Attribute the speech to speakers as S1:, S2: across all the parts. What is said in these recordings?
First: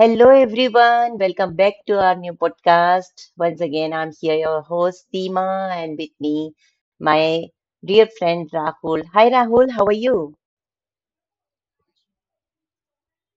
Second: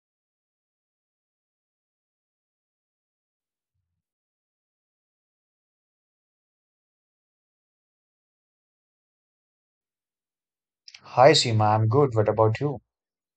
S1: Hello, everyone. Welcome back to our new podcast. Once again, I'm here, your host, Seema, and with me, my dear friend Rahul. Hi, Rahul. How are you?
S2: Hi Seema, I'm good. What about you?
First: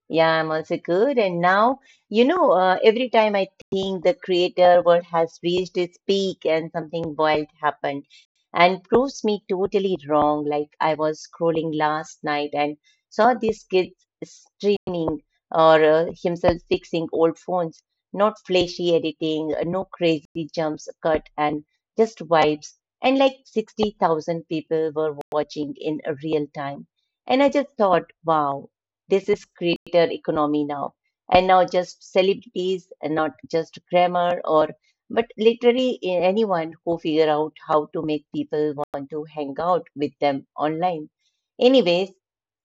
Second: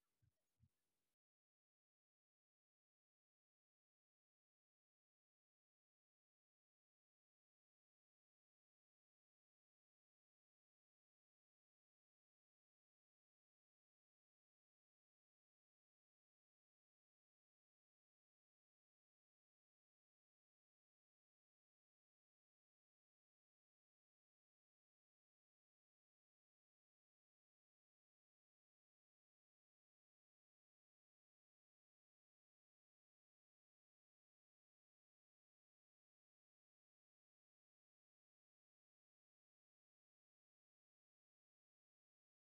S1: Yeah, I'm also good. And now, every time I think the creator world has reached its peak and something wild happened. And proves me totally wrong. Like I was scrolling last night and saw these kids streaming or himself fixing old phones, not flashy editing, no crazy jumps cut, and just vibes. And like 60,000 people were watching in a real time. And I just thought, wow, this is creator economy now. And now just celebrities, and not just grammar or but literally anyone who figure out how to make people want to hang out with them online. Anyways,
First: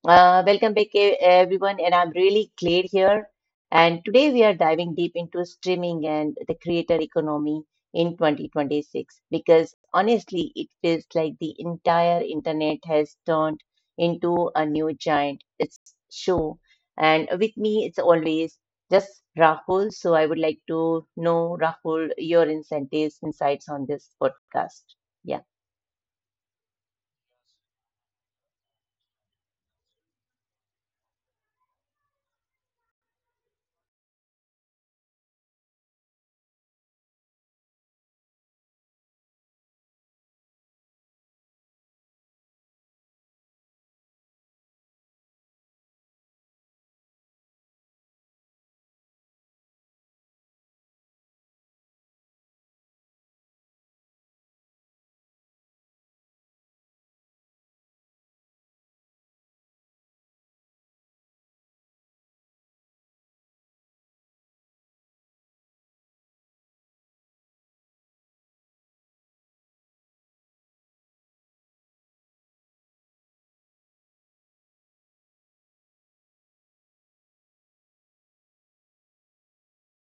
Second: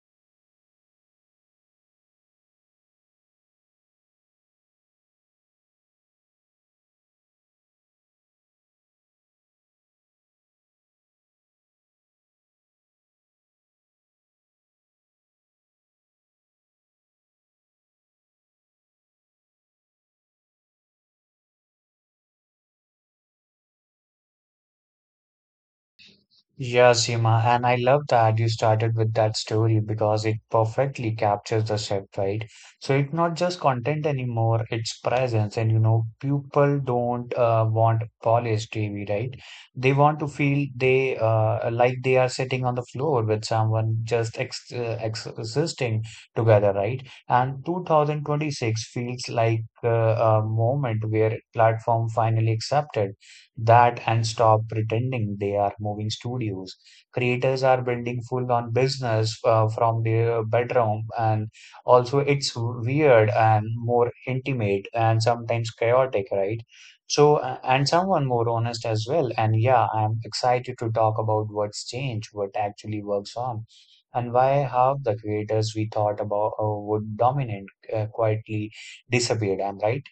S1: welcome back, everyone, and I'm really Claire here. And today we are diving deep into streaming and the creator economy in 2026 because honestly, it feels like the entire internet has turned into a new giant. It's show. And with me, it's always just Rahul. So I would like to know, Rahul, your incentives, insights on this podcast. Yeah.
S2: Yeah, Seema, and I love that you started with that story because it perfectly captures the shift, right? So it's not just content anymore, it's presence. And you know, people don't want polished TV, right? They want to feel they like they are sitting on the floor with someone just ex ex existing together, right? And 2026 feels like a moment where platform finally accepted that and stop pretending they are moving studios. Creators are building full on business from their bedroom, and also it's weird and more intimate and sometimes chaotic, right? And someone more honest as well. And yeah, I'm excited to talk about what's changed, what actually works on, and why half the creators we thought about would dominate quietly disappeared. I'm right.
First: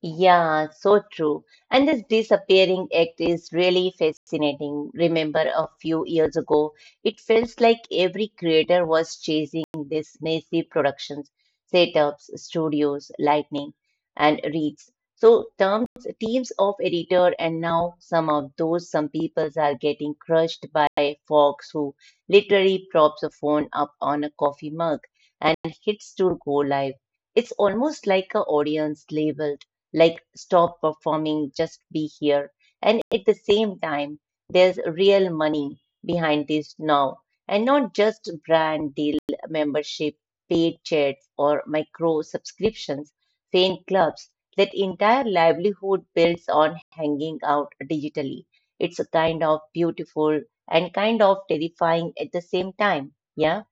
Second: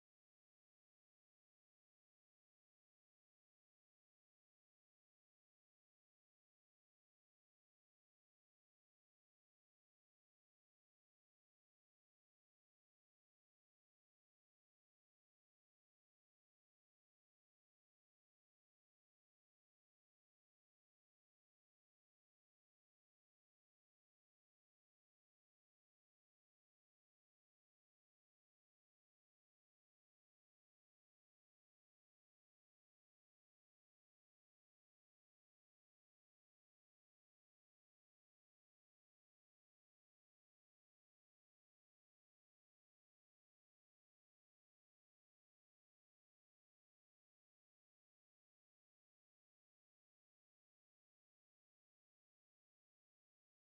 S1: Yeah, so true. And this disappearing act is really fascinating. Remember a few years ago, it feels like every creator was chasing this massive productions, setups, studios, lightning, and reads. So terms, teams of editor, and now some of those some peoples are getting crushed by folks who literally props a phone up on a coffee mug and hits to go live. It's almost like a audience label like stop performing, just be here. And at the same time, there's real money behind this now, and not just brand deal membership, paid chats, or micro subscriptions, fan clubs. That entire livelihood builds on hanging out digitally. It's a kind of beautiful and kind of terrifying at the same time. Yeah.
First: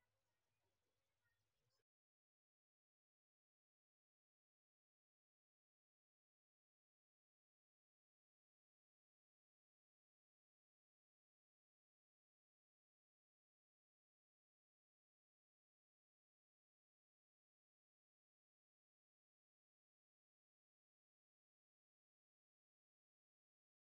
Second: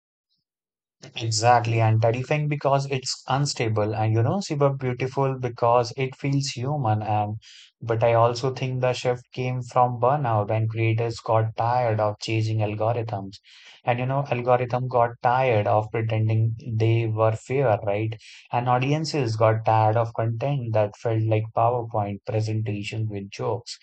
S2: Exactly, and terrifying because it's unstable, and you know, super beautiful because it feels human. And but I also think the shift came from burnout, and creators got tired of chasing algorithms, and you know, algorithm got tired of pretending they were fair, right? And audiences got tired of content that felt like PowerPoint presentations with jokes.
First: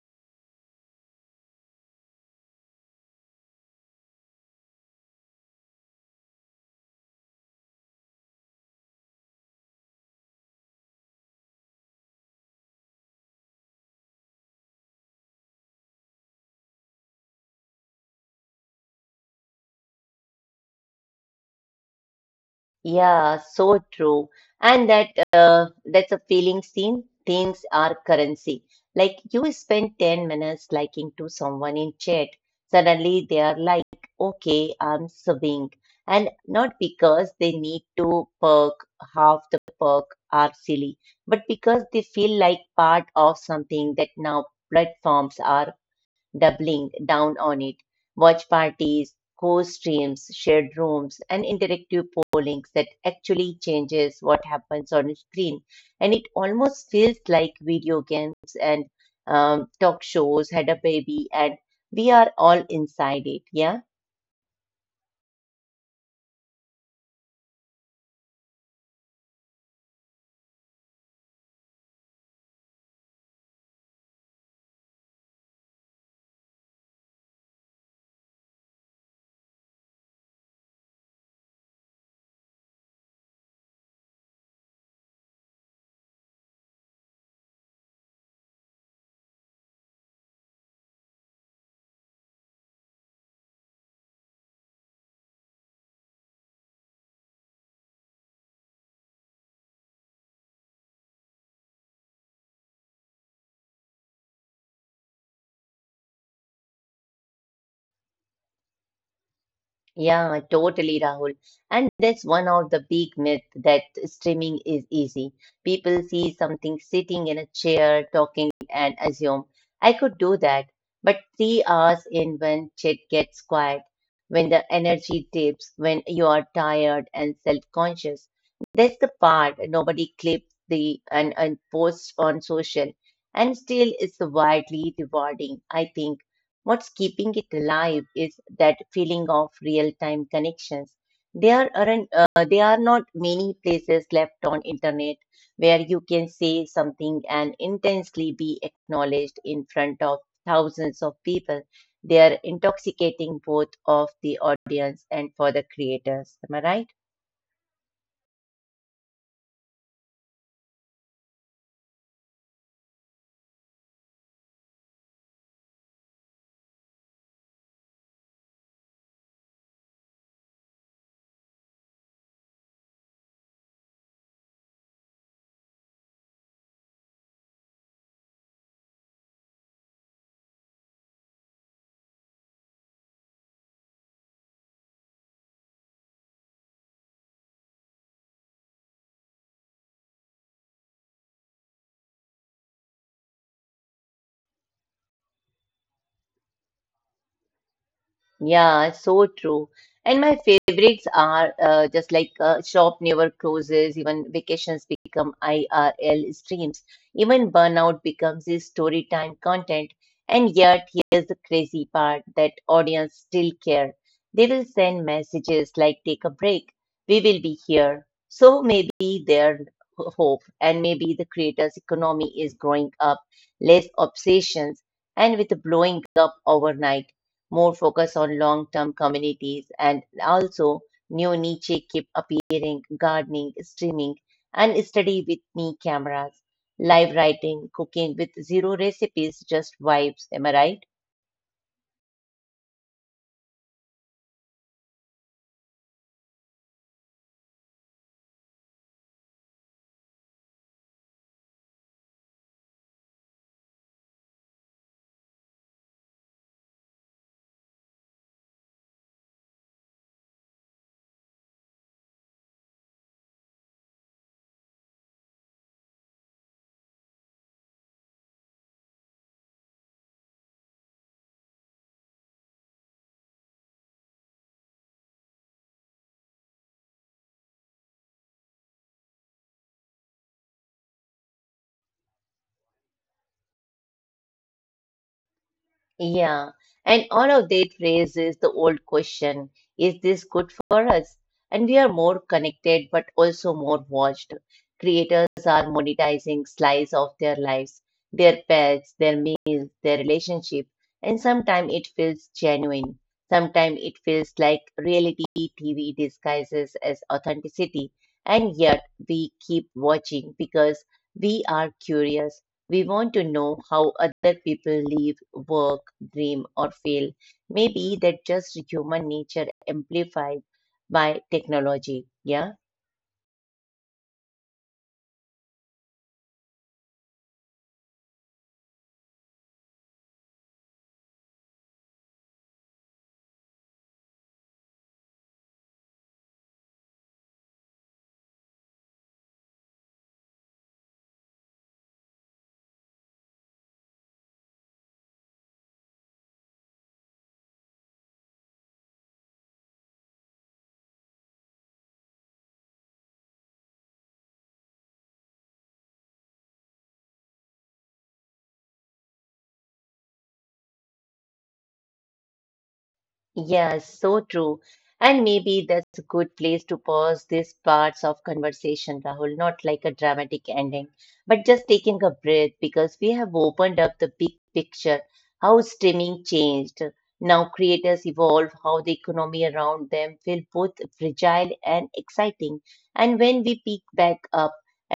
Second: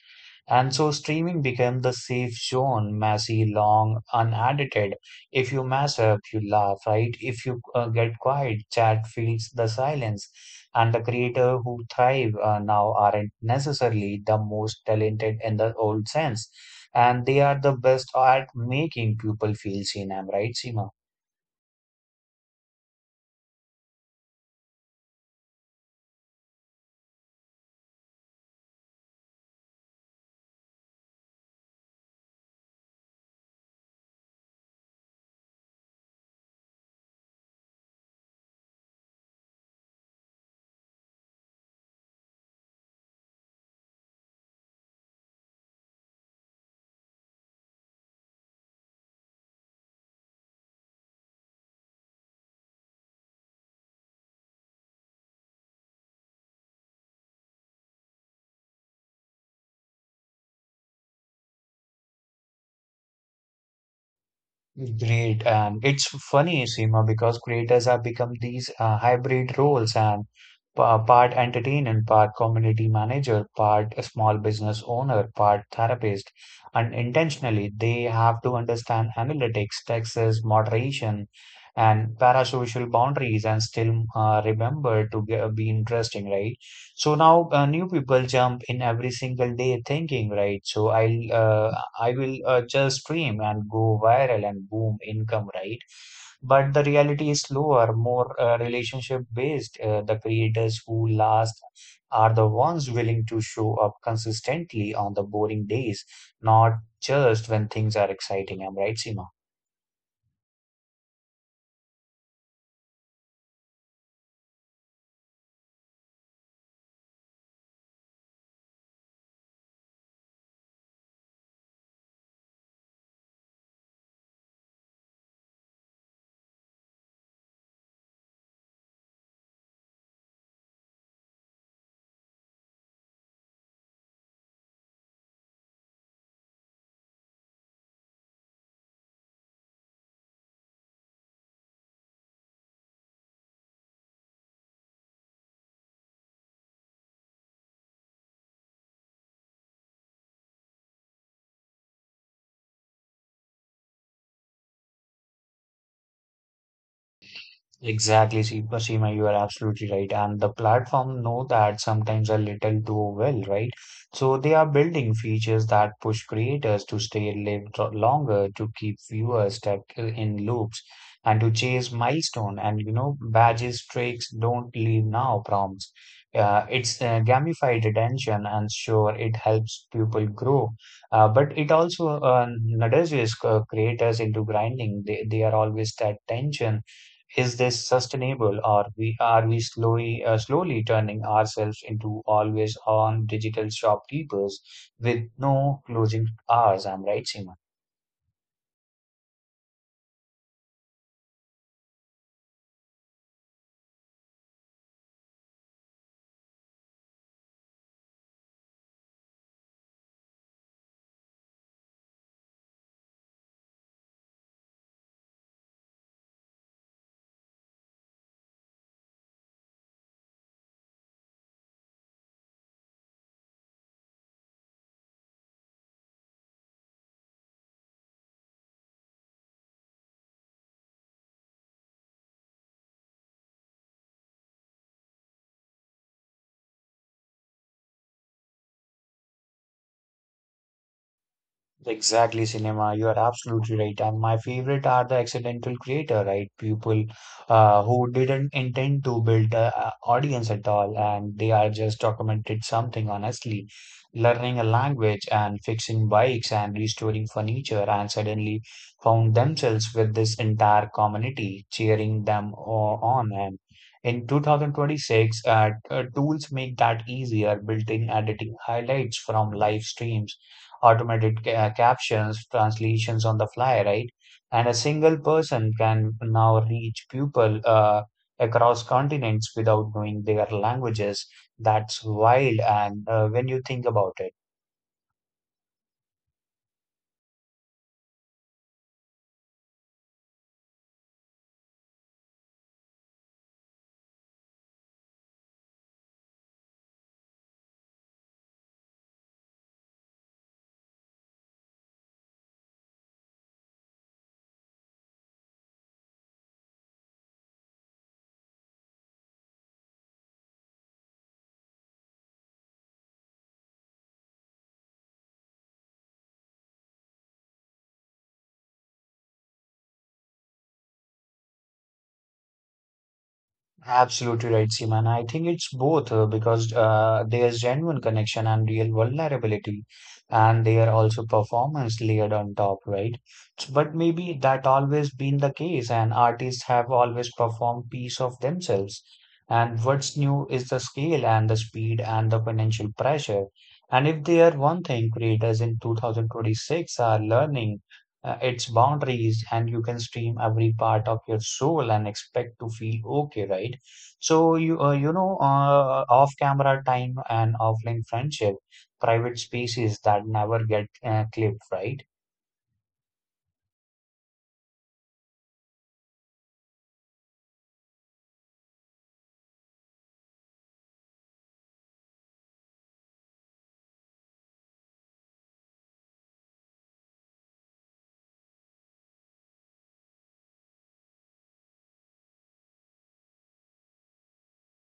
S2: And so streaming became the safe zone, messy, long, unedited, if you mess up, you laugh, right? If you get quiet, chat feels the silence. And the creator who thrive now aren't necessarily the most talented in the old sense. And they are the best at making people feel seen. I'm right, Seema?
S1: Yeah, so true. And that's a feeling scene. Things are currency. Like you spend 10 minutes liking to someone in chat. Suddenly they are like, okay, I'm subbing. And not because they need to perk, half the perk are silly, but because they feel like part of something that now platforms are doubling down on it. Watch parties, co streams, shared rooms, and interactive polling that actually changes what happens on screen. And it almost feels like video games and talk shows had a baby, and we are all inside it. Yeah.
S2: Great. And it's funny, Seema, because creators have become these hybrid roles and part entertainer, part community manager, part a small business owner, part therapist. Unintentionally, they have to understand analytics, taxes, moderation, and parasocial boundaries and still remember to be interesting, right? So now new people jump in every single day thinking, right? So I will just stream and go viral and boom income, right? But the reality is slower, more relationship based. The creators who last are the ones willing to show up consistently on the boring days, not just when things are exciting. I'm right, Seema.
S1: Yeah, totally, Rahul. And that's one of the big myths that streaming is easy. People see something sitting in a chair talking and assume, I could do that. But 3 hours in when shit gets quiet, when the energy dips, when you are tired and self-conscious. That's the part nobody clips the and posts on social. And still it's widely rewarding, I think. What's keeping it alive is that feeling of real-time connections. There are not many places left on internet where you can say something and intensely be acknowledged in front of thousands of people. They are intoxicating both of the audience and for the creators. Am I right?
S2: Exactly, Seema, you are absolutely right. And the platform know that sometimes a little too well, right? So they are building features that push creators to stay live longer, to keep viewers stuck in loops, and to chase milestone. And you know, badges, tricks, don't leave now prompts. It's gamified attention, and sure, it helps people grow, but it also nudges creators into grinding. They are always that tension is this sustainable, or we are we slowly slowly turning ourselves into always on digital shopkeepers with no closing hours? I'm right, Seema.
S1: Yeah, so true. And my favorites are just like shop never closes, even vacations become IRL streams, even burnout becomes a story time content. And yet, here's the crazy part that audience still care. They will send messages like take a break, we will be here. So maybe their hope and maybe the creators' economy is growing up, less obsessions and with blowing up overnight more focus on long-term communities and also new niche keep appearing, gardening, streaming, and study with me cameras, live writing, cooking with zero recipes, just vibes. Am I right?
S2: Exactly, cinema. You are absolutely right. And my favorite are the accidental creator, right? People who didn't intend to build an audience at all, and they are just documented something honestly, learning a language and fixing bikes and restoring furniture, and suddenly found themselves with this entire community cheering them on. And in 2026, tools make that easier, built-in editing highlights from live streams automated captions, translations on the fly, right? And a single person can now reach people across continents without knowing their languages. That's wild. And when you think about it,
S1: Yeah, and all of that raises the old question, is this good for us? And we are more connected, but also more watched. Creators are monetizing slice of their lives, their pets, their meals, their relationship, and sometimes it feels genuine. Sometimes it feels like reality TV disguises as authenticity, and yet we keep watching because we are curious. We want to know how other people live, work, dream, or fail. Maybe that's just human nature amplified by technology. Yeah.
S2: absolutely right, Seema. And I think it's both because there's genuine connection and real vulnerability, and they are also performance layered on top, right? But maybe that always been the case, and artists have always performed piece of themselves. And what's new is the scale and the speed and the financial pressure. And if they are one thing creators in 2026 are learning its boundaries and you can stream every part of your soul and expect to feel okay right so you know off camera time and offline friendship private spaces that never get clipped right
S1: Yes, so true. And maybe that's a good place to pause these parts of conversation, Rahul, not like a dramatic ending, but just taking a breath because we have opened up the big picture, how streaming changed. Now creators evolve, how the economy around them feel both fragile and exciting. And when we pick back up,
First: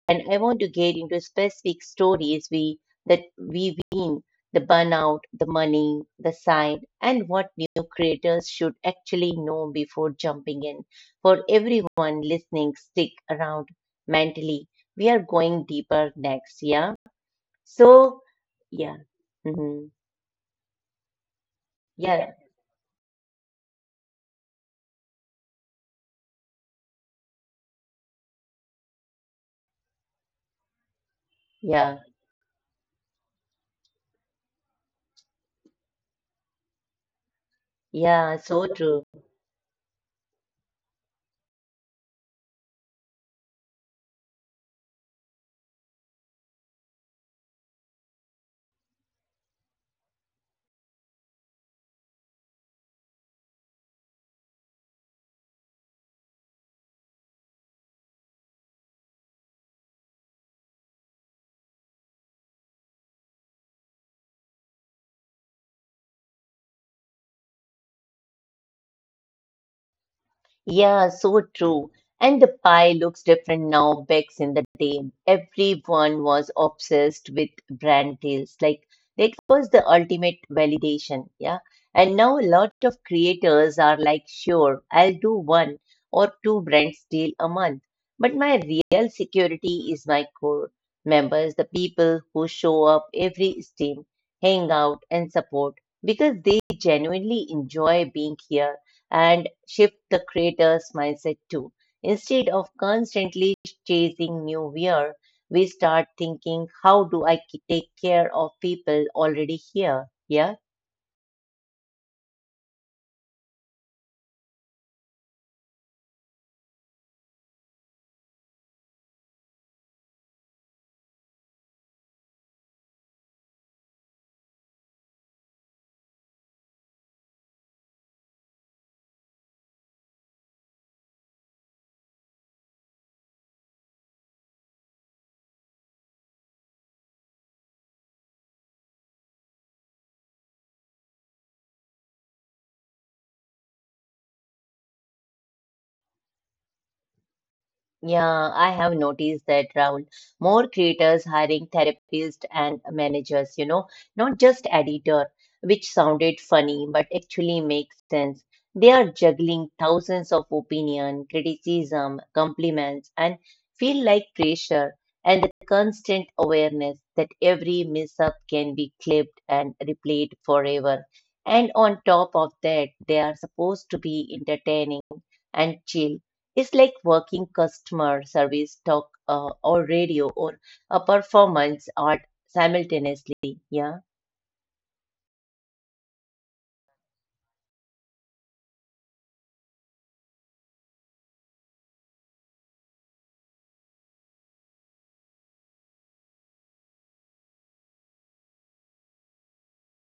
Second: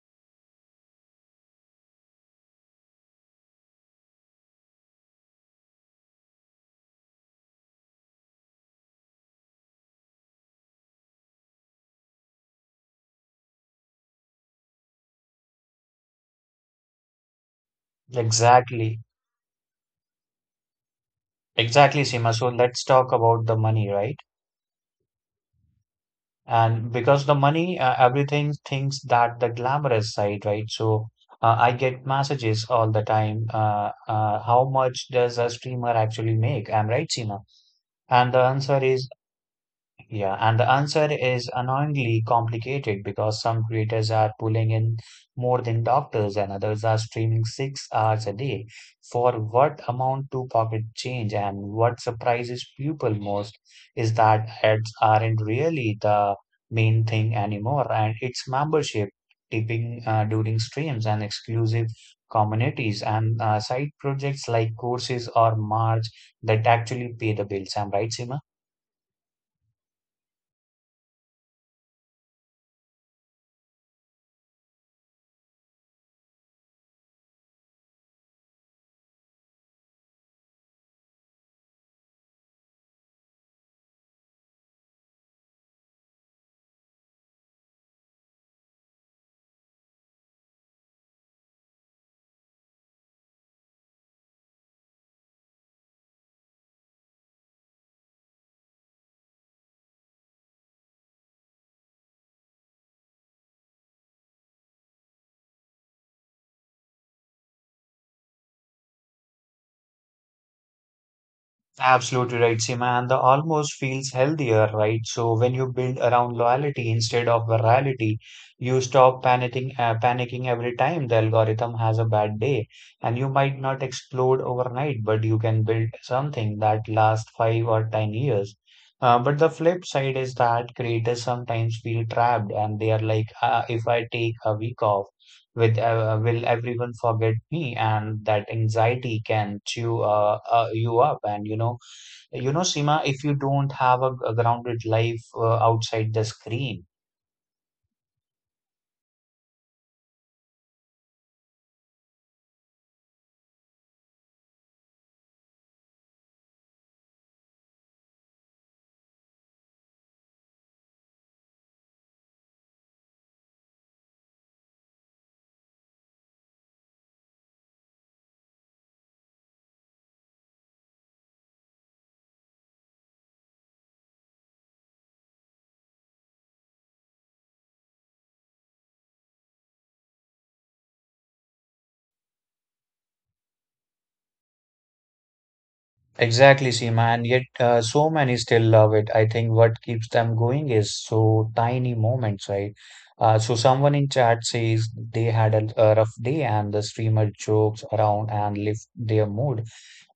S1: and I want to get into specific stories we that we've seen the burnout, the money, the side, and what new creators should actually know before jumping in. For everyone listening, stick around mentally. We are going deeper next, yeah? So, yeah.
S2: exactly
S1: Hmm.
S2: exactly
S1: Yeah,
S2: Sima so let's talk about the money right and because the money everything thinks that the glamorous side right so uh, I
S1: yeah,
S2: get messages all the time how much does a streamer actually make I'm right Sima? And
S1: yeah,
S2: the
S1: so
S2: answer
S1: true.
S2: is, yeah, and the answer is annoyingly complicated because some creators are pulling in more than doctors and others are streaming 6 hours a day. For what amount to pocket change and what surprises people most is that ads aren't really the main thing anymore and it's membership, tipping during streams and exclusive communities and side projects like courses or merch that actually pay the bills. I'm right, Sima?
S1: Yeah, so true. And the pie looks different now. Back in the day, everyone was obsessed with brand deals. Like that was the ultimate validation. Yeah. And now a lot of creators are like, sure, I'll do one or two brands deal a month. But my real security is my core members, the people who show up every stream, hang out and support because they genuinely enjoy being here and shift the creator's mindset too. Instead of constantly chasing new gear, we start thinking, how do I take care of people already here? Yeah.
S2: Absolutely right, Seema, and the almost feels healthier, right? So when you build around loyalty instead of virality, you stop panicking every time the algorithm has a bad day, and you might not explode overnight, but you can build something that lasts 5 or 10 years. But the flip side is that creators sometimes feel trapped, and they are like, if I take a week off, with will everyone forget me? And that anxiety can chew you up, and you know Seema, if you don't have a grounded life outside the screen.
S1: Yeah, I have noticed that, Rahul. More creators hiring therapists and managers, you know, not just editor, which sounded funny but actually makes sense. They are juggling thousands of opinion, criticism, compliments, and feel like pressure and the constant awareness that every mishap can be clipped and replayed forever. And on top of that, they are supposed to be entertaining and chill it's like working customer service, or radio, or a performance art simultaneously. Yeah.
S2: Exactly, Seema, and yet so many still love it. I think what keeps them going is so tiny moments, right? So someone in chat says they had a rough day and the streamer jokes around and lift their mood.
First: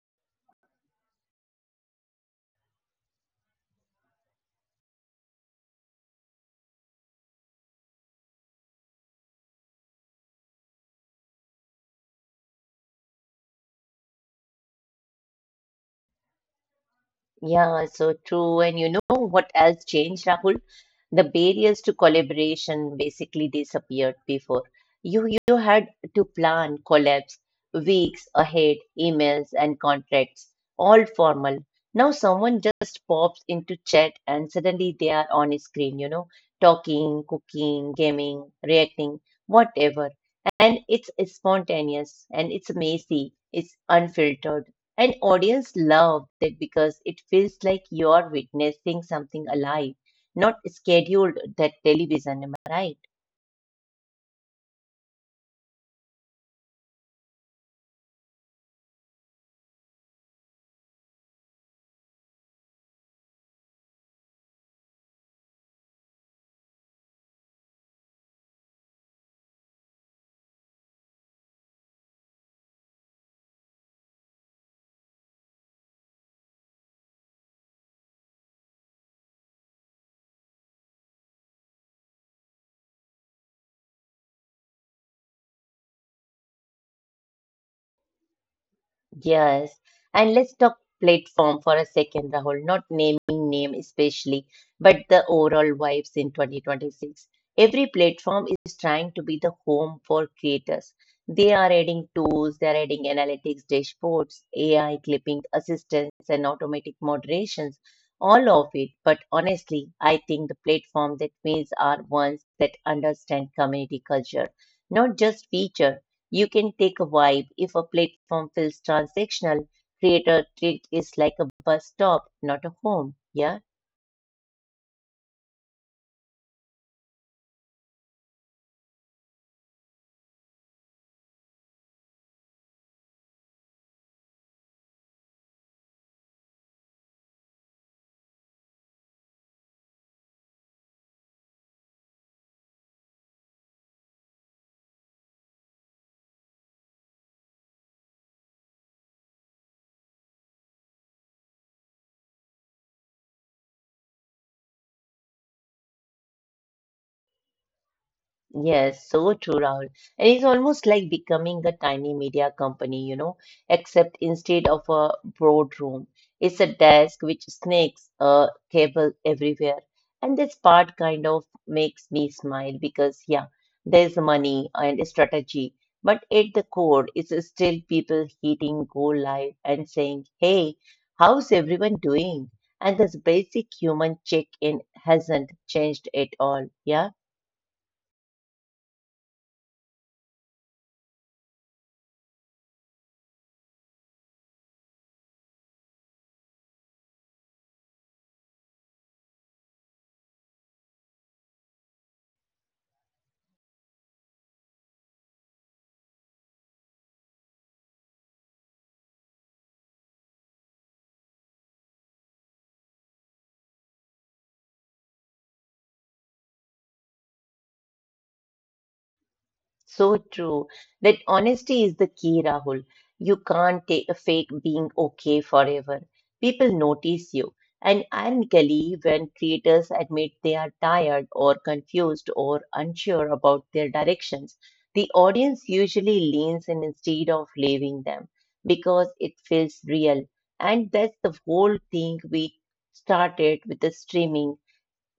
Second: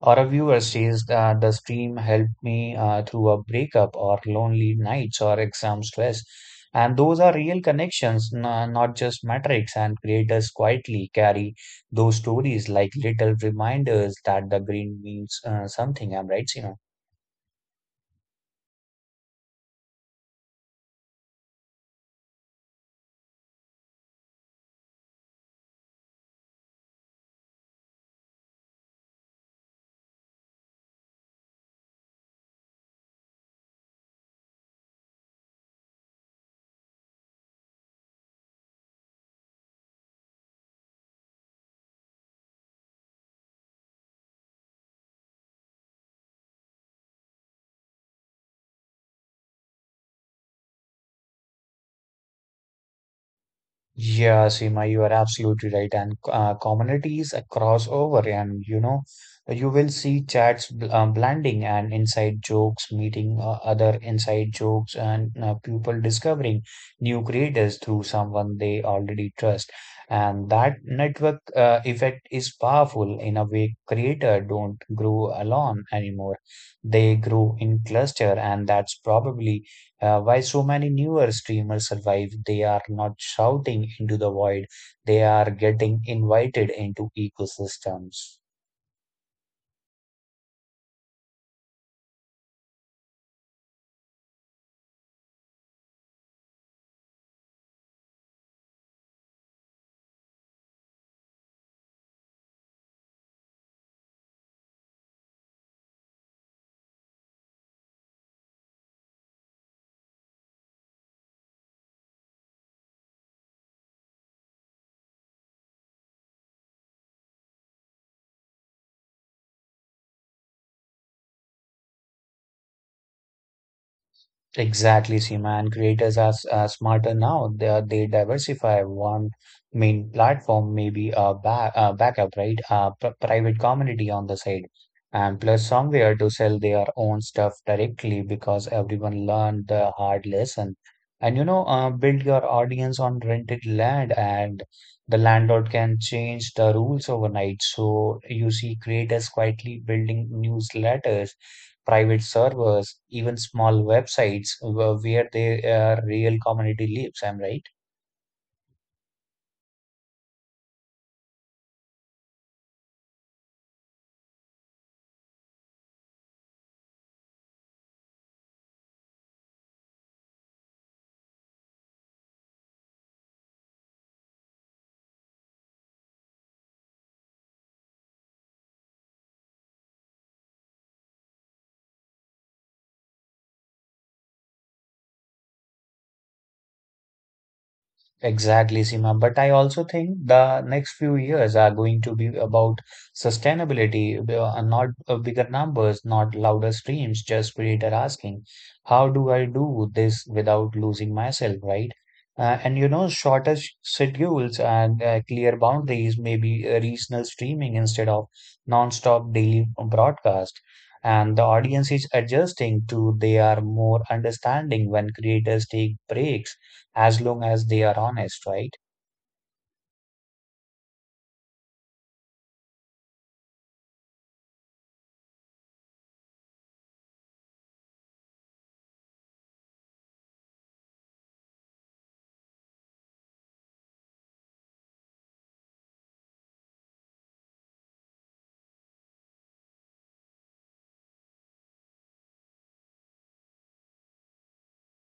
S2: Or a viewer says that the stream helped me through a breakup or lonely nights or exam stress. And those are real connections, not just metrics. And creators quietly carry those stories like little reminders that the green means something. I'm right, Sina?
S1: Yeah, so true. And you know what else changed, Rahul? The barriers to collaboration basically disappeared before. You had to plan collabs weeks ahead, emails and contracts, all formal. Now someone just pops into chat and suddenly they are on screen, you know, talking, cooking, gaming, reacting, whatever. And it's spontaneous and it's messy, it's unfiltered and audience love that because it feels like you're witnessing something alive, not scheduled that television, am I right?
S2: Yeah, Seema, you are absolutely right. And communities across over, and you know, you will see chats bl blending and inside jokes, meeting other inside jokes, and people discovering new creators through someone they already trust. And that network effect is powerful in a way creator don't grow alone anymore. They grow in cluster, and that's probably why so many newer streamers survive? They are not shouting into the void. They are getting invited into ecosystems.
S1: Yes. And let's talk platform for a second, Rahul. Not naming name especially, but the overall vibes in 2026. Every platform is trying to be the home for creators. They are adding tools, they are adding analytics, dashboards, AI clipping assistance, and automatic moderations, all of it. But honestly, I think the platform that wins are ones that understand community culture, not just feature. You can take a vibe if a platform feels transactional. Creator treat is like a bus stop, not a home. Yeah.
S2: Exactly, Seema. And creators are, are smarter now. They diversify one main platform, maybe a backup, right? A p private community on the side, and plus somewhere to sell their own stuff directly because everyone learned the hard lesson. And you know, build your audience on rented land, and the landlord can change the rules overnight. So you see creators quietly building newsletters private servers, even small websites where they real community lives. I'm right.
S1: Yes, so true, Rahul. And it's almost like becoming a tiny media company, you know, except instead of a boardroom, it's a desk which snakes a cable everywhere. And this part kind of makes me smile because, yeah, there's money and strategy, but at the core, it's still people hitting go live and saying, hey, how's everyone doing? And this basic human check-in hasn't changed at all. Yeah.
S2: Exactly, Seema. But I also think the next few years are going to be about sustainability, not bigger numbers, not louder streams, just creator asking, how do I do this without losing myself, right? And you know, shorter schedules and clear boundaries, maybe regional streaming instead of non-stop daily broadcast. And the audience is adjusting to they are more understanding when creators take breaks as long as they are honest, right?
S1: So true. That honesty is the key, Rahul. You can't take a fake being okay forever. People notice you. And ironically, when creators admit they are tired or confused or unsure about their directions, the audience usually leans in instead of leaving them because it feels real. And that's the whole thing we started with the streaming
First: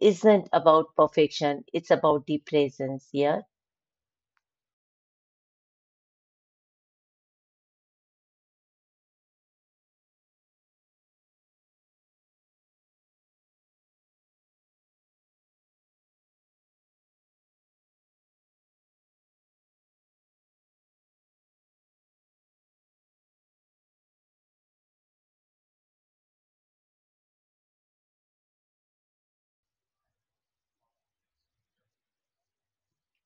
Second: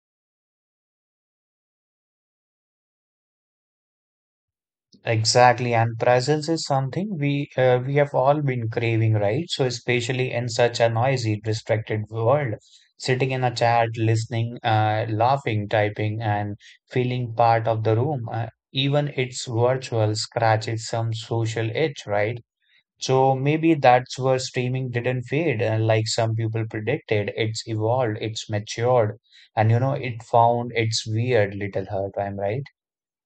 S1: isn't about perfection, it's about the presence, yeah.
S2: Exactly, and presence is something we have all been craving, right? So especially in such a noisy, distracted world, sitting in a chat, listening, laughing, typing, and feeling part of the room, even it's virtual, scratches some social itch, right? So maybe that's where streaming didn't fade, like some people predicted. It's evolved, it's matured, and you know, it found its weird little hurt. I'm right.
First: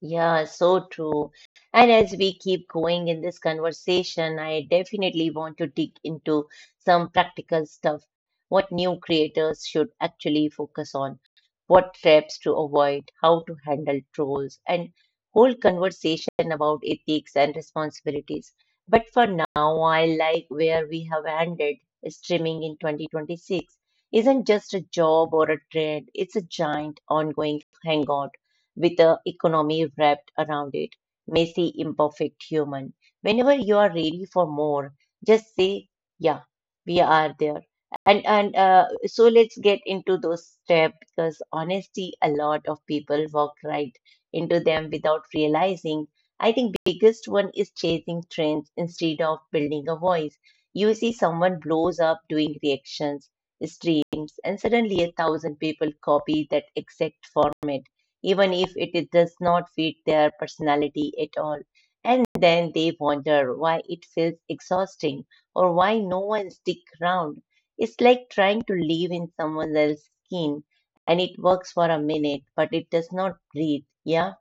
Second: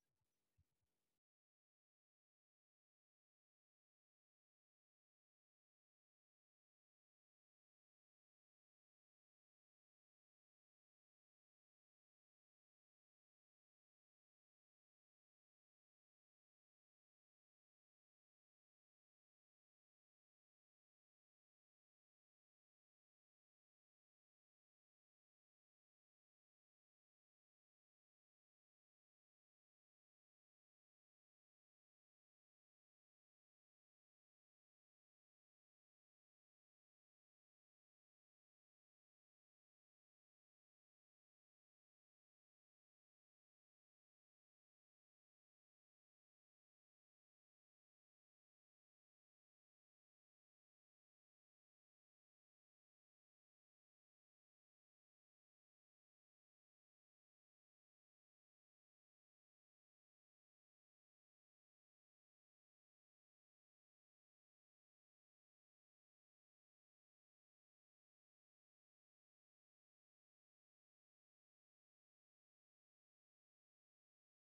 S1: Yeah, so true. And as we keep going in this conversation, I definitely want to dig into some practical stuff, what new creators should actually focus on, what traps to avoid, how to handle trolls, and whole conversation about ethics and responsibilities. But for now, I like where we have ended. Streaming in 2026 isn't just a job or a trend, it's a giant ongoing hangout with the economy wrapped around it, messy, imperfect human. Whenever you are ready for more, just say, "Yeah, we are there." And so let's get into those steps because honestly, a lot of people walk right into them without realizing. I think biggest one is chasing trends instead of building a voice. You see someone blows up doing reactions, streams, and suddenly a thousand people copy that exact format even if it does not fit their personality at all. And then they wonder why it feels exhausting or why no one stick around. It's like trying to live in someone else's skin and it works for a minute, but it does not breathe. Yeah.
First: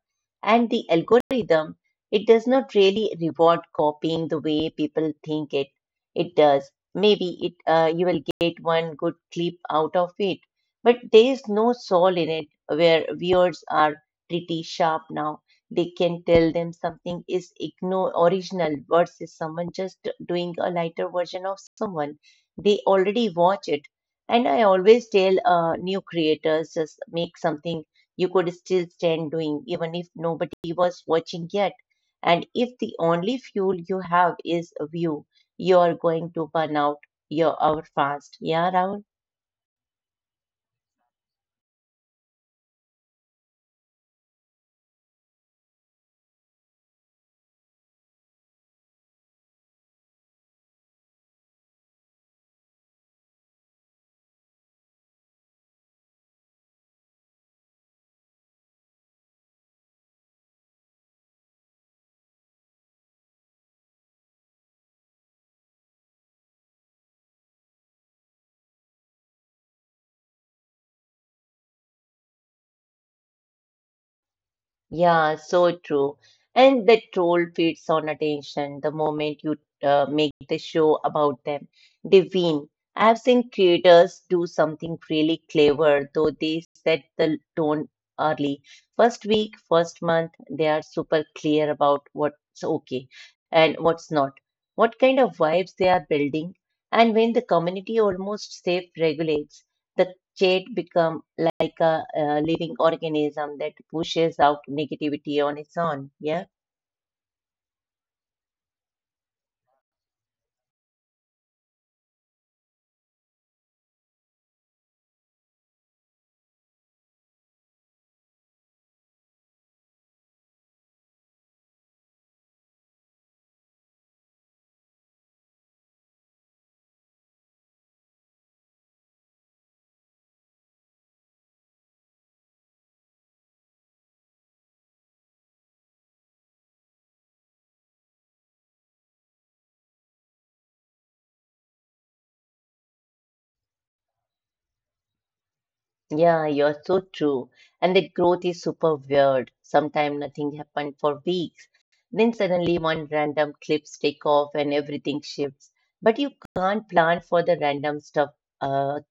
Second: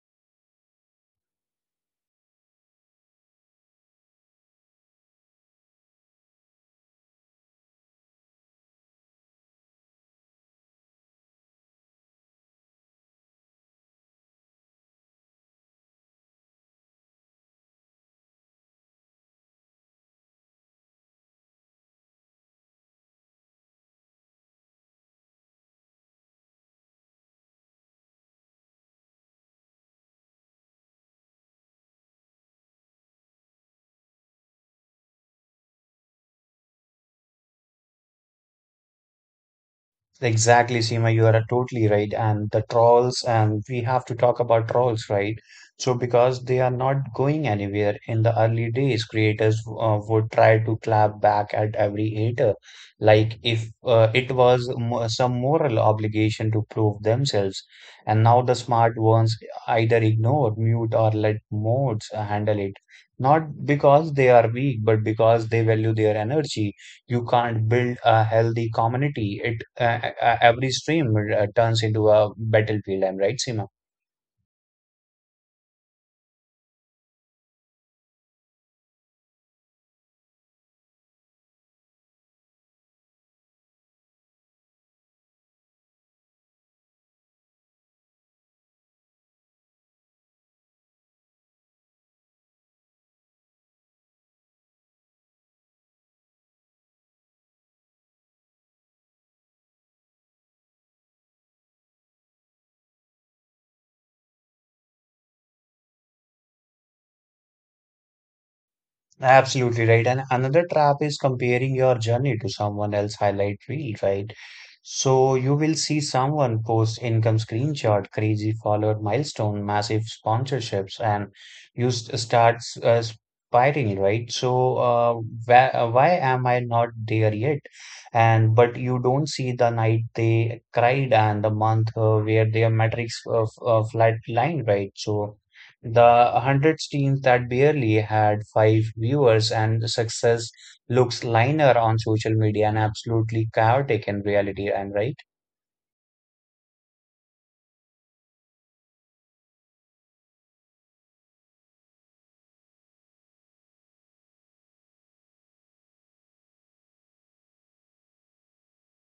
S1: And the algorithm, it does not really reward copying the way people think it. It does. Maybe it you will get one good clip out of it, but there is no soul in it where viewers are pretty sharp now. They can tell them something is original versus someone just doing a lighter version of someone. They already watch it. And I always tell new creators just make something you could still stand doing, even if nobody was watching yet. And if the only fuel you have is a view, you are going to burn out your hour fast. Yeah, Rahul?
S2: Exactly, Seema, you are totally right. And the trolls, and we have to talk about trolls, right? So, because they are not going anywhere in the early days, creators would try to clap back at every hater. Like if it was mo some moral obligation to prove themselves. And now the smart ones either ignore, mute, or let mods handle it. Not because they are weak, but because they value their energy you can't build a healthy community. It Every stream turns into a battlefield. I'm right, Seema?
S1: Yeah, so true. And the troll feeds on attention the moment you make the show about them. They win. I've seen creators do something really clever, though they set the tone early. First week, first month, they are super clear about what's okay and what's not, what kind of vibes they are building. And when the community almost self regulates, the Jade become like a living organism that pushes out negativity on its own. Yeah.
S2: Absolutely right. And another trap is comparing your journey to someone else highlight reel, right? So you will see someone post income screenshot, crazy followed milestone, massive sponsorships, and you start spiraling, right? So why am I not there yet? And but you don't see the night they cried and the month where their metrics flatlined, right? So the hundreds teams that barely had 5 viewers and success looks linear on social media and absolutely chaotic in reality. I'm right.
S1: Yeah, you're so true. And the growth is super weird. Sometimes nothing happened for weeks. Then suddenly one random clips take off and everything shifts. But you can't plan for the random stuff uh,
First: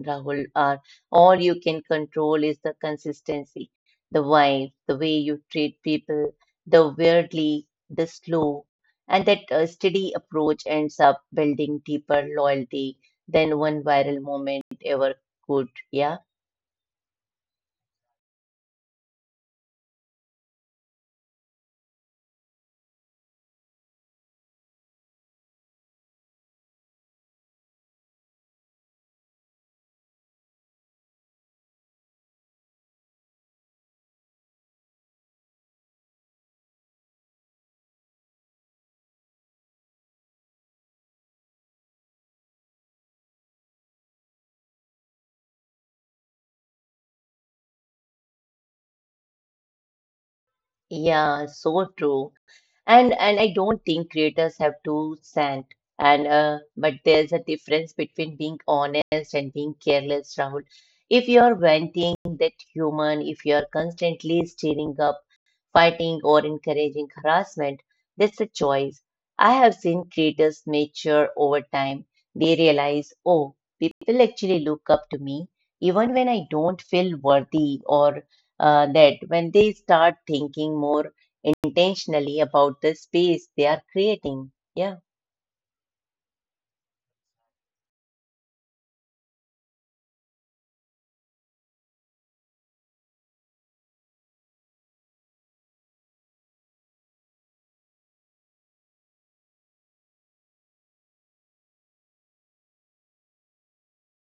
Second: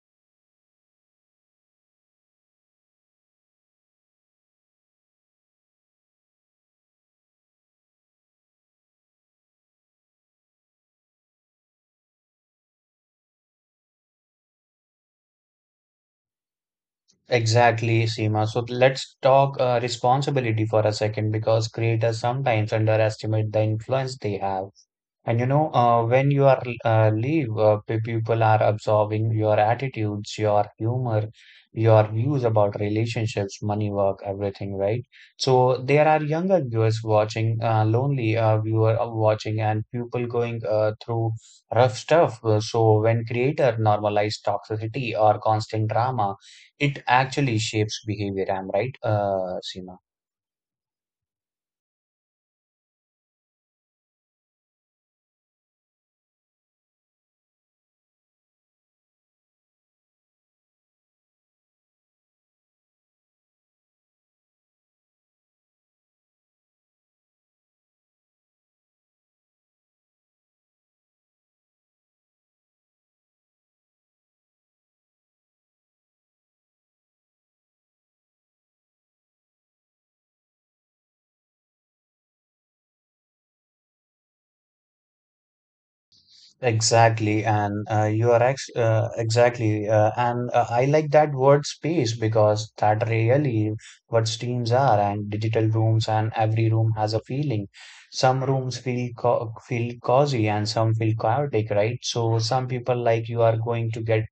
S1: Rahul, are all you can control is the consistency, the vibe, the way you treat people, the weirdly, the slow, and that steady approach ends up building deeper loyalty than one viral moment ever could. Yeah.
S2: Exactly, Seema. So let's talk responsibility for a second because creators sometimes underestimate the influence they have. And you know, when you are people are absorbing your attitudes, your humor, your views about relationships, money, work, everything, right? So there are younger viewers watching, lonely viewer watching, and people going through rough stuff. So when creator normalize toxicity or constant drama, it actually shapes behavior. I'm right, Seema?
S1: Yeah, so true. And I don't think creators have to send and but there's a difference between being honest and being careless, Rahul. If you're venting that human, if you're constantly stirring up fighting or encouraging harassment. That's a choice. I have seen creators mature over time. They realize, oh, people actually look up to me even when I don't feel worthy, or that when they start thinking more intentionally about the space they are creating. Yeah.
S2: Exactly, and you are ex exactly, and I like that word space because that really what streams are, and digital rooms, and every room has a feeling. Some rooms feel cozy, and some feel chaotic, right? So some people like you are going to get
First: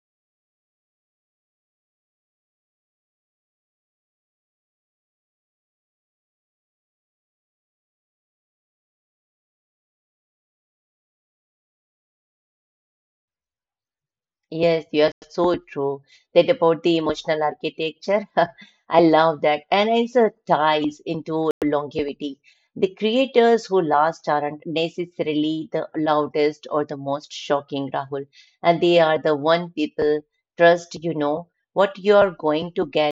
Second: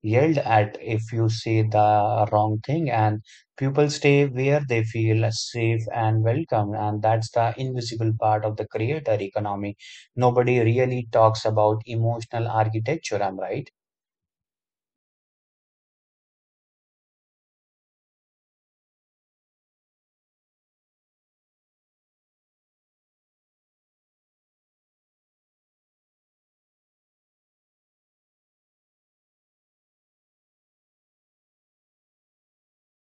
S2: yelled at if you say the wrong thing, and people stay where they feel safe and welcome, and that's the invisible part of the creator economy. Nobody really talks about emotional architecture, I'm right?
S1: Yes, you are so true. That about the emotional architecture, I love that. And it also ties into longevity. The creators who last aren't necessarily the loudest or the most shocking, Rahul. And they are the one people trust you know what you are going to get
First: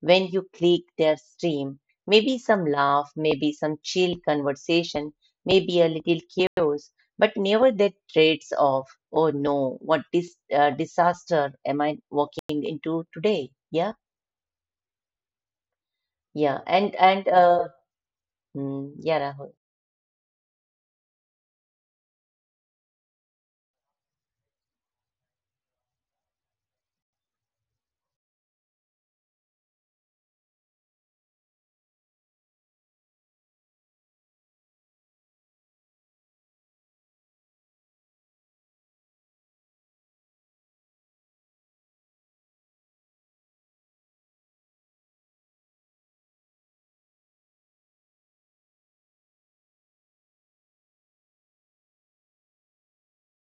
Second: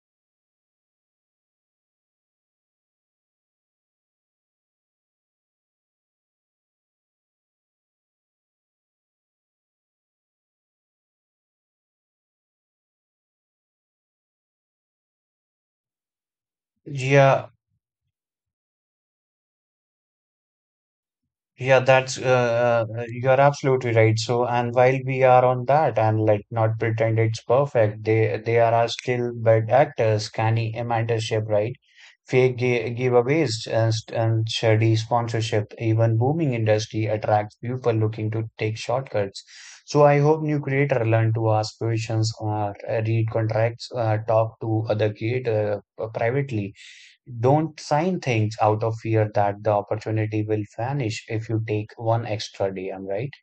S1: when you click their stream. Maybe some laugh, maybe some chill conversation, maybe a little chaos but never that traits of oh no, what disaster am I walking into today? Yeah, yeah,
S2: Yeah,
S1: yeah, Rahul.
S2: yeah, that's you're absolutely right. So, and while we are on that, and like not pretend it's perfect, they are our still bad actors, canny mentorship, right? Giveaways and shady sponsorship, even booming industry attracts people looking to take shortcuts. So, I hope new creator learn to ask questions or read contracts, talk to other creator privately. Don't sign things out of fear that the opportunity will vanish if you take one extra day. I'm right.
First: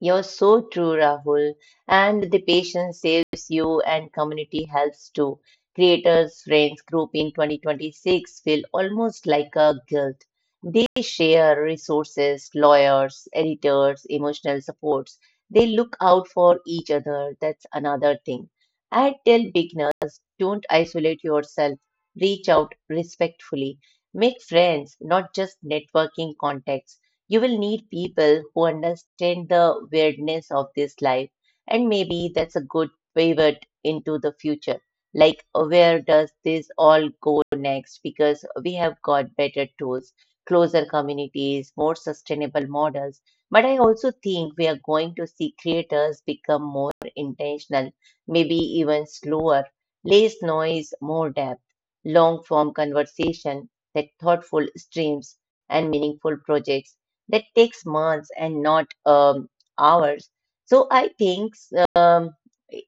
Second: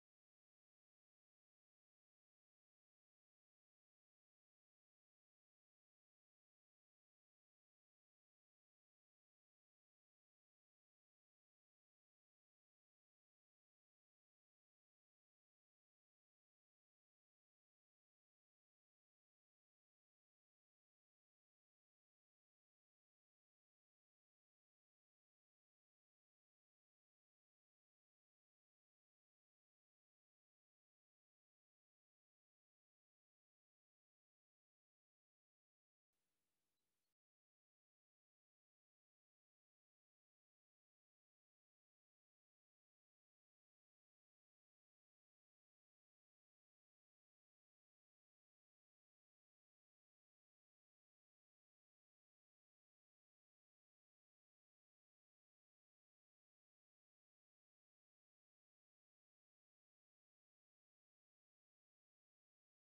S1: You're so true, Rahul. And the patient saves you, and community helps too. Creators, Friends Group in 2026 feel almost like a guild. They share resources, lawyers, editors, emotional supports. They look out for each other. That's another thing. I tell beginners don't isolate yourself, reach out respectfully. Make friends, not just networking contacts. You will need people who understand the weirdness of this life, and maybe that's a good pivot into the future. Like, where does this all go next? Because we have got better tools, closer communities, more sustainable models. But I also think we are going to see creators become more intentional, maybe even slower, less noise, more depth, long form conversation, that thoughtful streams and meaningful projects that takes months and not hours. So um,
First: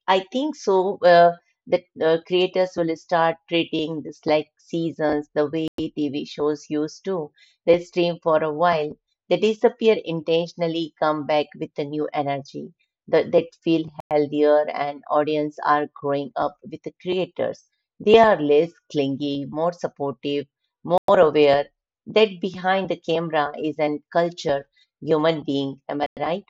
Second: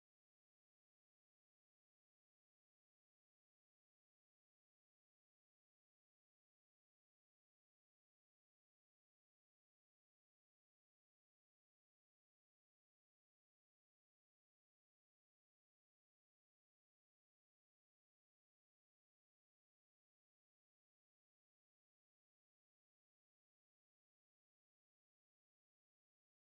S1: I think so that creators will start treating this like seasons the way TV shows used to. They stream for a while, they disappear intentionally, come back with a new energy that feel healthier and audience are growing up with the creators. They are less clingy, more supportive, more aware that behind the camera is an culture human being. Am I right?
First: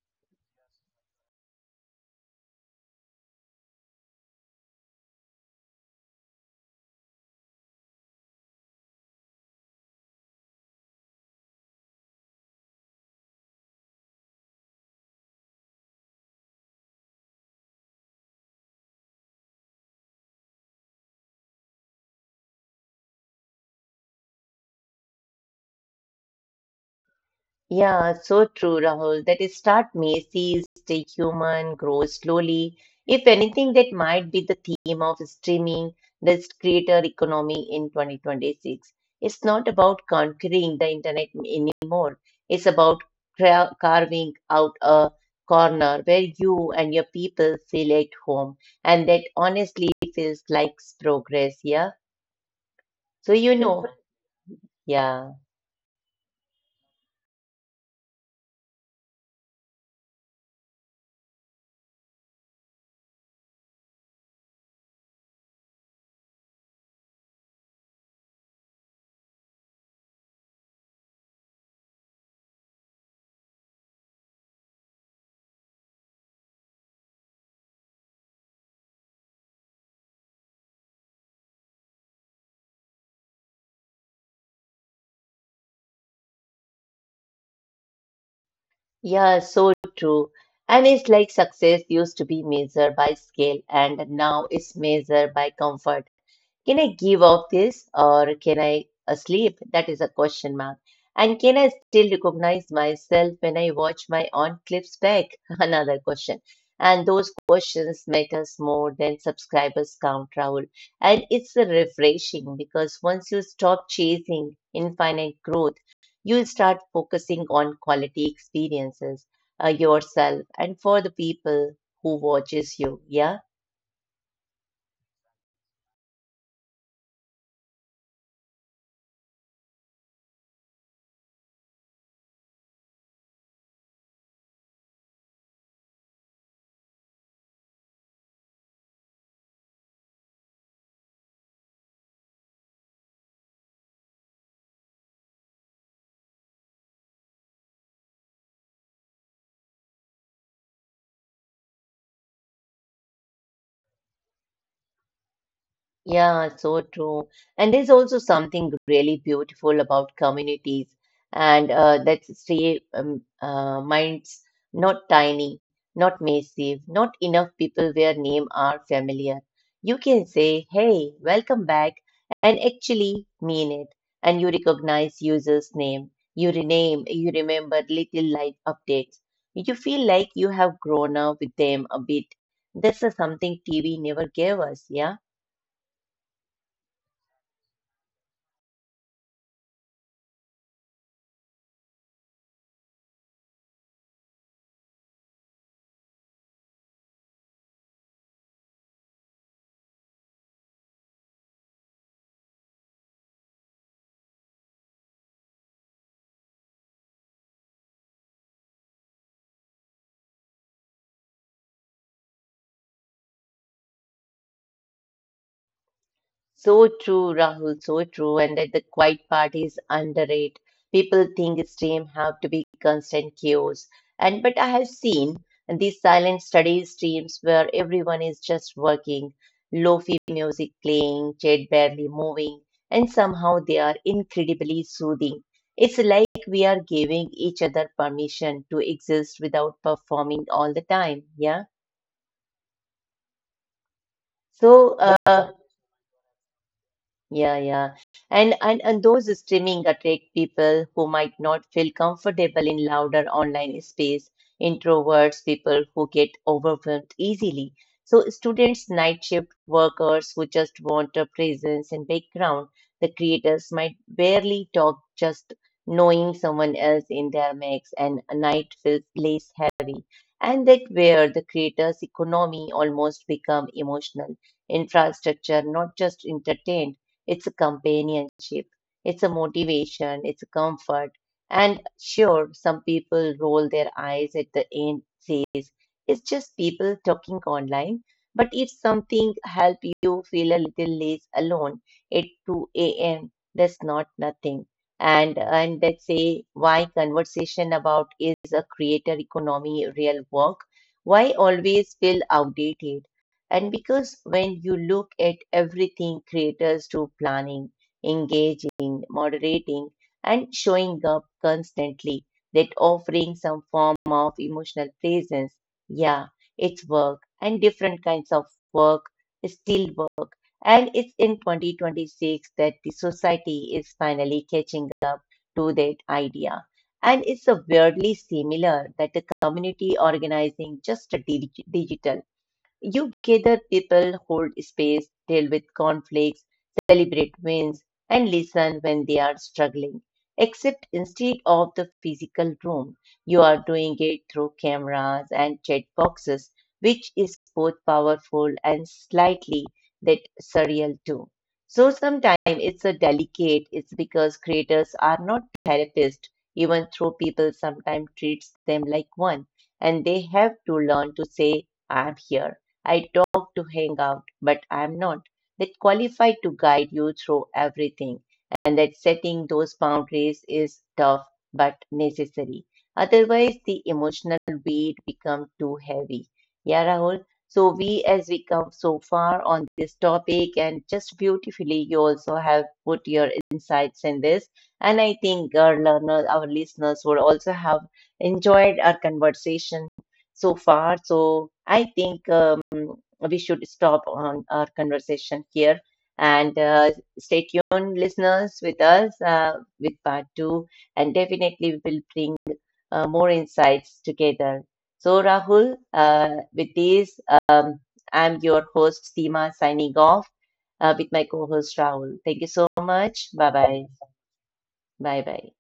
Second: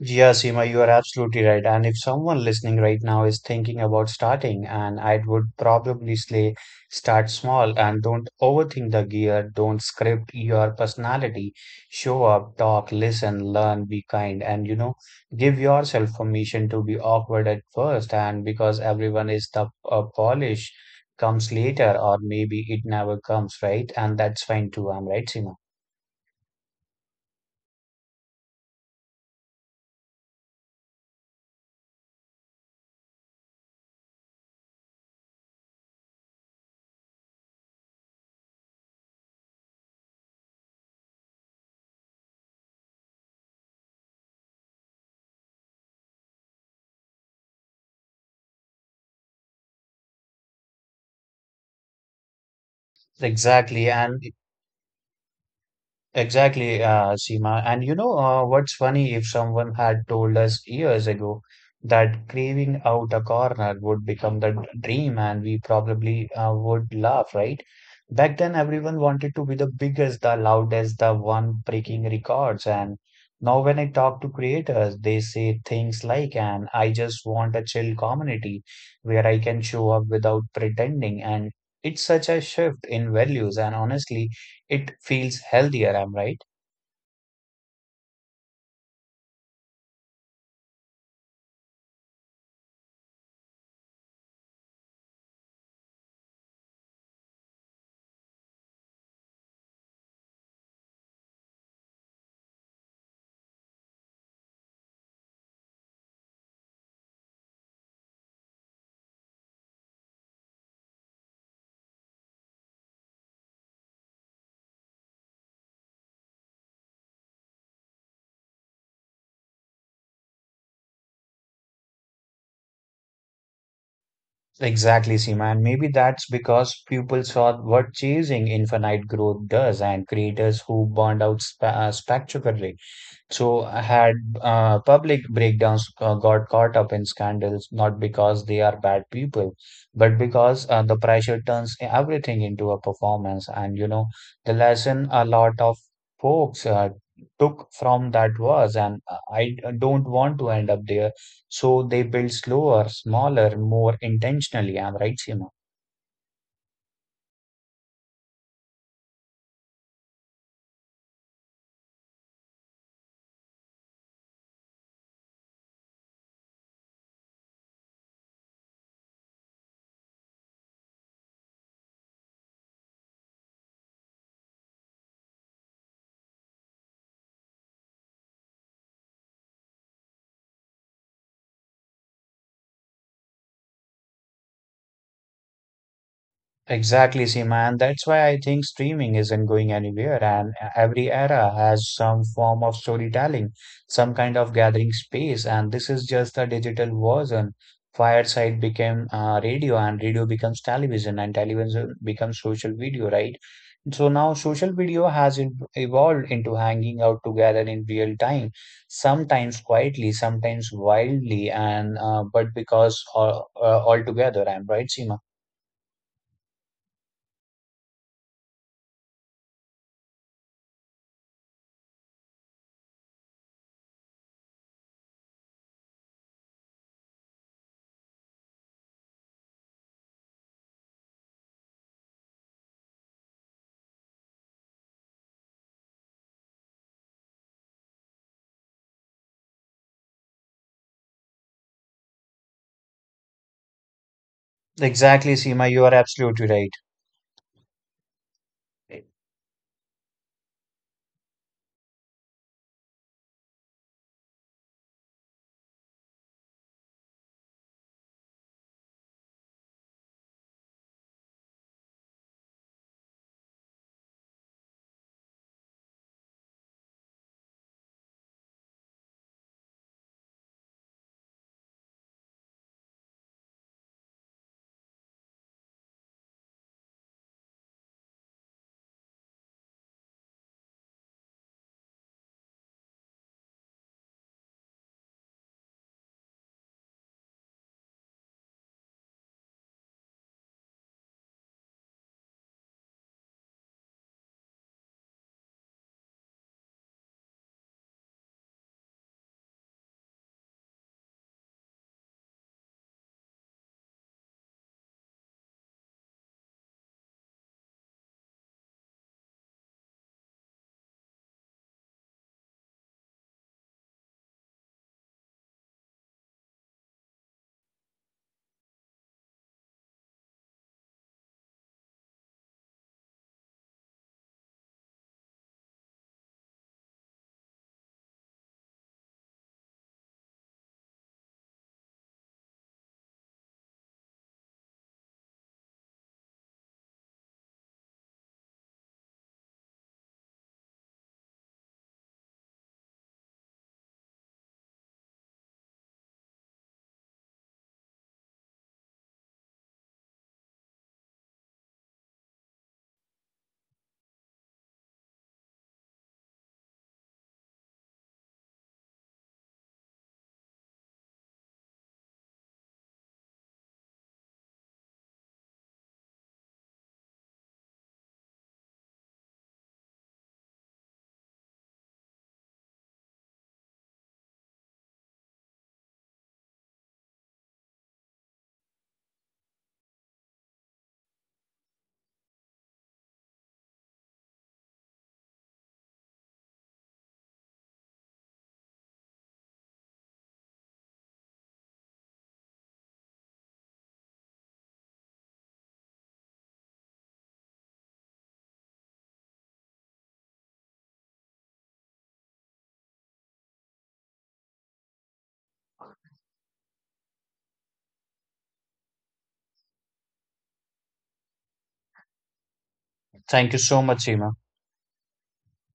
S2: Yeah, Seema, you are absolutely right. And if someone listening right now is thinking about starting, and I would probably say start small and don't overthink the gear, don't script your personality. Show up, talk, listen, learn, be kind, and you know, give yourself permission to be awkward at first. And because everyone is the polish comes later, or maybe it never comes, right? And that's fine too. I'm right, Seema.
S1: Yeah, so true, Rahul. That is start Macy's, stay human, grow slowly. If anything, that might be the theme of streaming this creator economy in 2026. It's not about conquering the internet anymore. It's about carving out a corner where you and your people feel at home. And that honestly feels like progress, yeah? So, you know,
S2: Exactly. And
S1: yeah,
S2: exactly, Seema. And you know, what's funny if someone had told us years ago that craving out a corner would become the dream, and we probably would laugh, right? Back then, everyone wanted to be the biggest, the loudest, the one breaking records. And now, when I talk to creators, they say things like, and I just want a chill community where I can show up without pretending. And it's such a shift in values. And honestly, it feels healthier, I'm right?
S1: yeah, so true. And it's like success used to be measured by scale and now it's measured by comfort. Can I give up this or can I sleep? That is a question mark. And can I still recognize myself when I watch my own clips back? Another question. And those questions matters more than subscribers count, Rahul. And it's refreshing because once you stop chasing infinite growth, you'll start focusing on quality experiences yourself and for the people who watches you, yeah.
S2: Exactly, Seema. And maybe that's because people saw what chasing infinite growth does, and creators who burned out sp spectacularly. So had public breakdowns got caught up in scandals, not because they are bad people, but because the pressure turns everything into a performance. And you know, the lesson a lot of folks took from that was, and I don't want to end up there. So they build slower, smaller, more intentionally. I'm right, Seema.
S1: Yeah, so true. And there's also something really beautiful about communities and that stay minds not tiny, not massive, not enough people where name are familiar. You can say, "Hey, welcome back," and actually mean it. And you recognize user's name, you rename, you remember little life updates. You feel like you have grown up with them a bit. This is something TV never gave us, yeah.
S2: Exactly, Seema. And that's why I think streaming isn't going anywhere. And every era has some form of storytelling, some kind of gathering space. And this is just a digital version. Fireside became radio, and radio becomes television, and television becomes social video, right? So now social video evolved into hanging out together in real time, sometimes quietly, sometimes wildly, and but because all together, I'm right, Seema?
S1: So true, Rahul, so true. And that the quiet part is underrated. People think stream have to be constant chaos. And but I have seen these silent study streams where everyone is just working, lofi music playing, chat barely moving, and somehow they are incredibly soothing. It's like we are giving each other permission to exist without performing all the time. Yeah. So
S2: Exactly,
S1: uh,
S2: Seema, you are absolutely right.
S1: Yeah, yeah. And those streaming attract people who might not feel comfortable in louder online space, introverts, people who get overwhelmed easily. So students, night shift workers who just want a presence and background, the creators might barely talk, just knowing someone else in their mix and a night feels less heavy. And that where the creators' economy almost become emotional infrastructure, not just entertainment it's a companionship, it's a motivation, it's a comfort. And sure, some people roll their eyes at the end, says it's just people talking online. But if something help you feel a little less alone at 2 a.m., that's not nothing. And let's say why conversation about is a creator economy real work? Why always feel outdated? And because when you look at everything creators do planning, engaging, moderating, and showing up constantly, that offering some form of emotional presence, yeah, it's work and different kinds of work, still work. And it's in 2026 that the society is finally catching up to that idea. And it's a weirdly similar that the community organizing just a digital you gather people, hold space, deal with conflicts, celebrate wins, and listen when they are struggling. Except instead of the physical room, you are doing it through cameras and chat boxes, which is both powerful and slightly that surreal too. So sometimes it's a delicate, it's because creators are not therapists, even though people sometimes treats them like one, and they have to learn to say, I'm here. I talk to hang out, but I'm not that qualified to guide you through everything. And that setting those boundaries is tough but necessary. Otherwise, the emotional weight becomes too heavy. Yeah, Rahul. So we, as we come so far on this topic, and just beautifully, you also have put your insights in this. And I think our learner, our listeners would also have enjoyed our conversation so far. So I think we should stop on our conversation here and stay tuned, listeners, with us with part two, and definitely we will bring more insights together. So Rahul, with this, um, I'm your host Seema signing off with my co-host Rahul. Thank you so much.
S2: Thank you
S1: Bye
S2: so
S1: bye.
S2: much, Seema.
S1: Bye bye.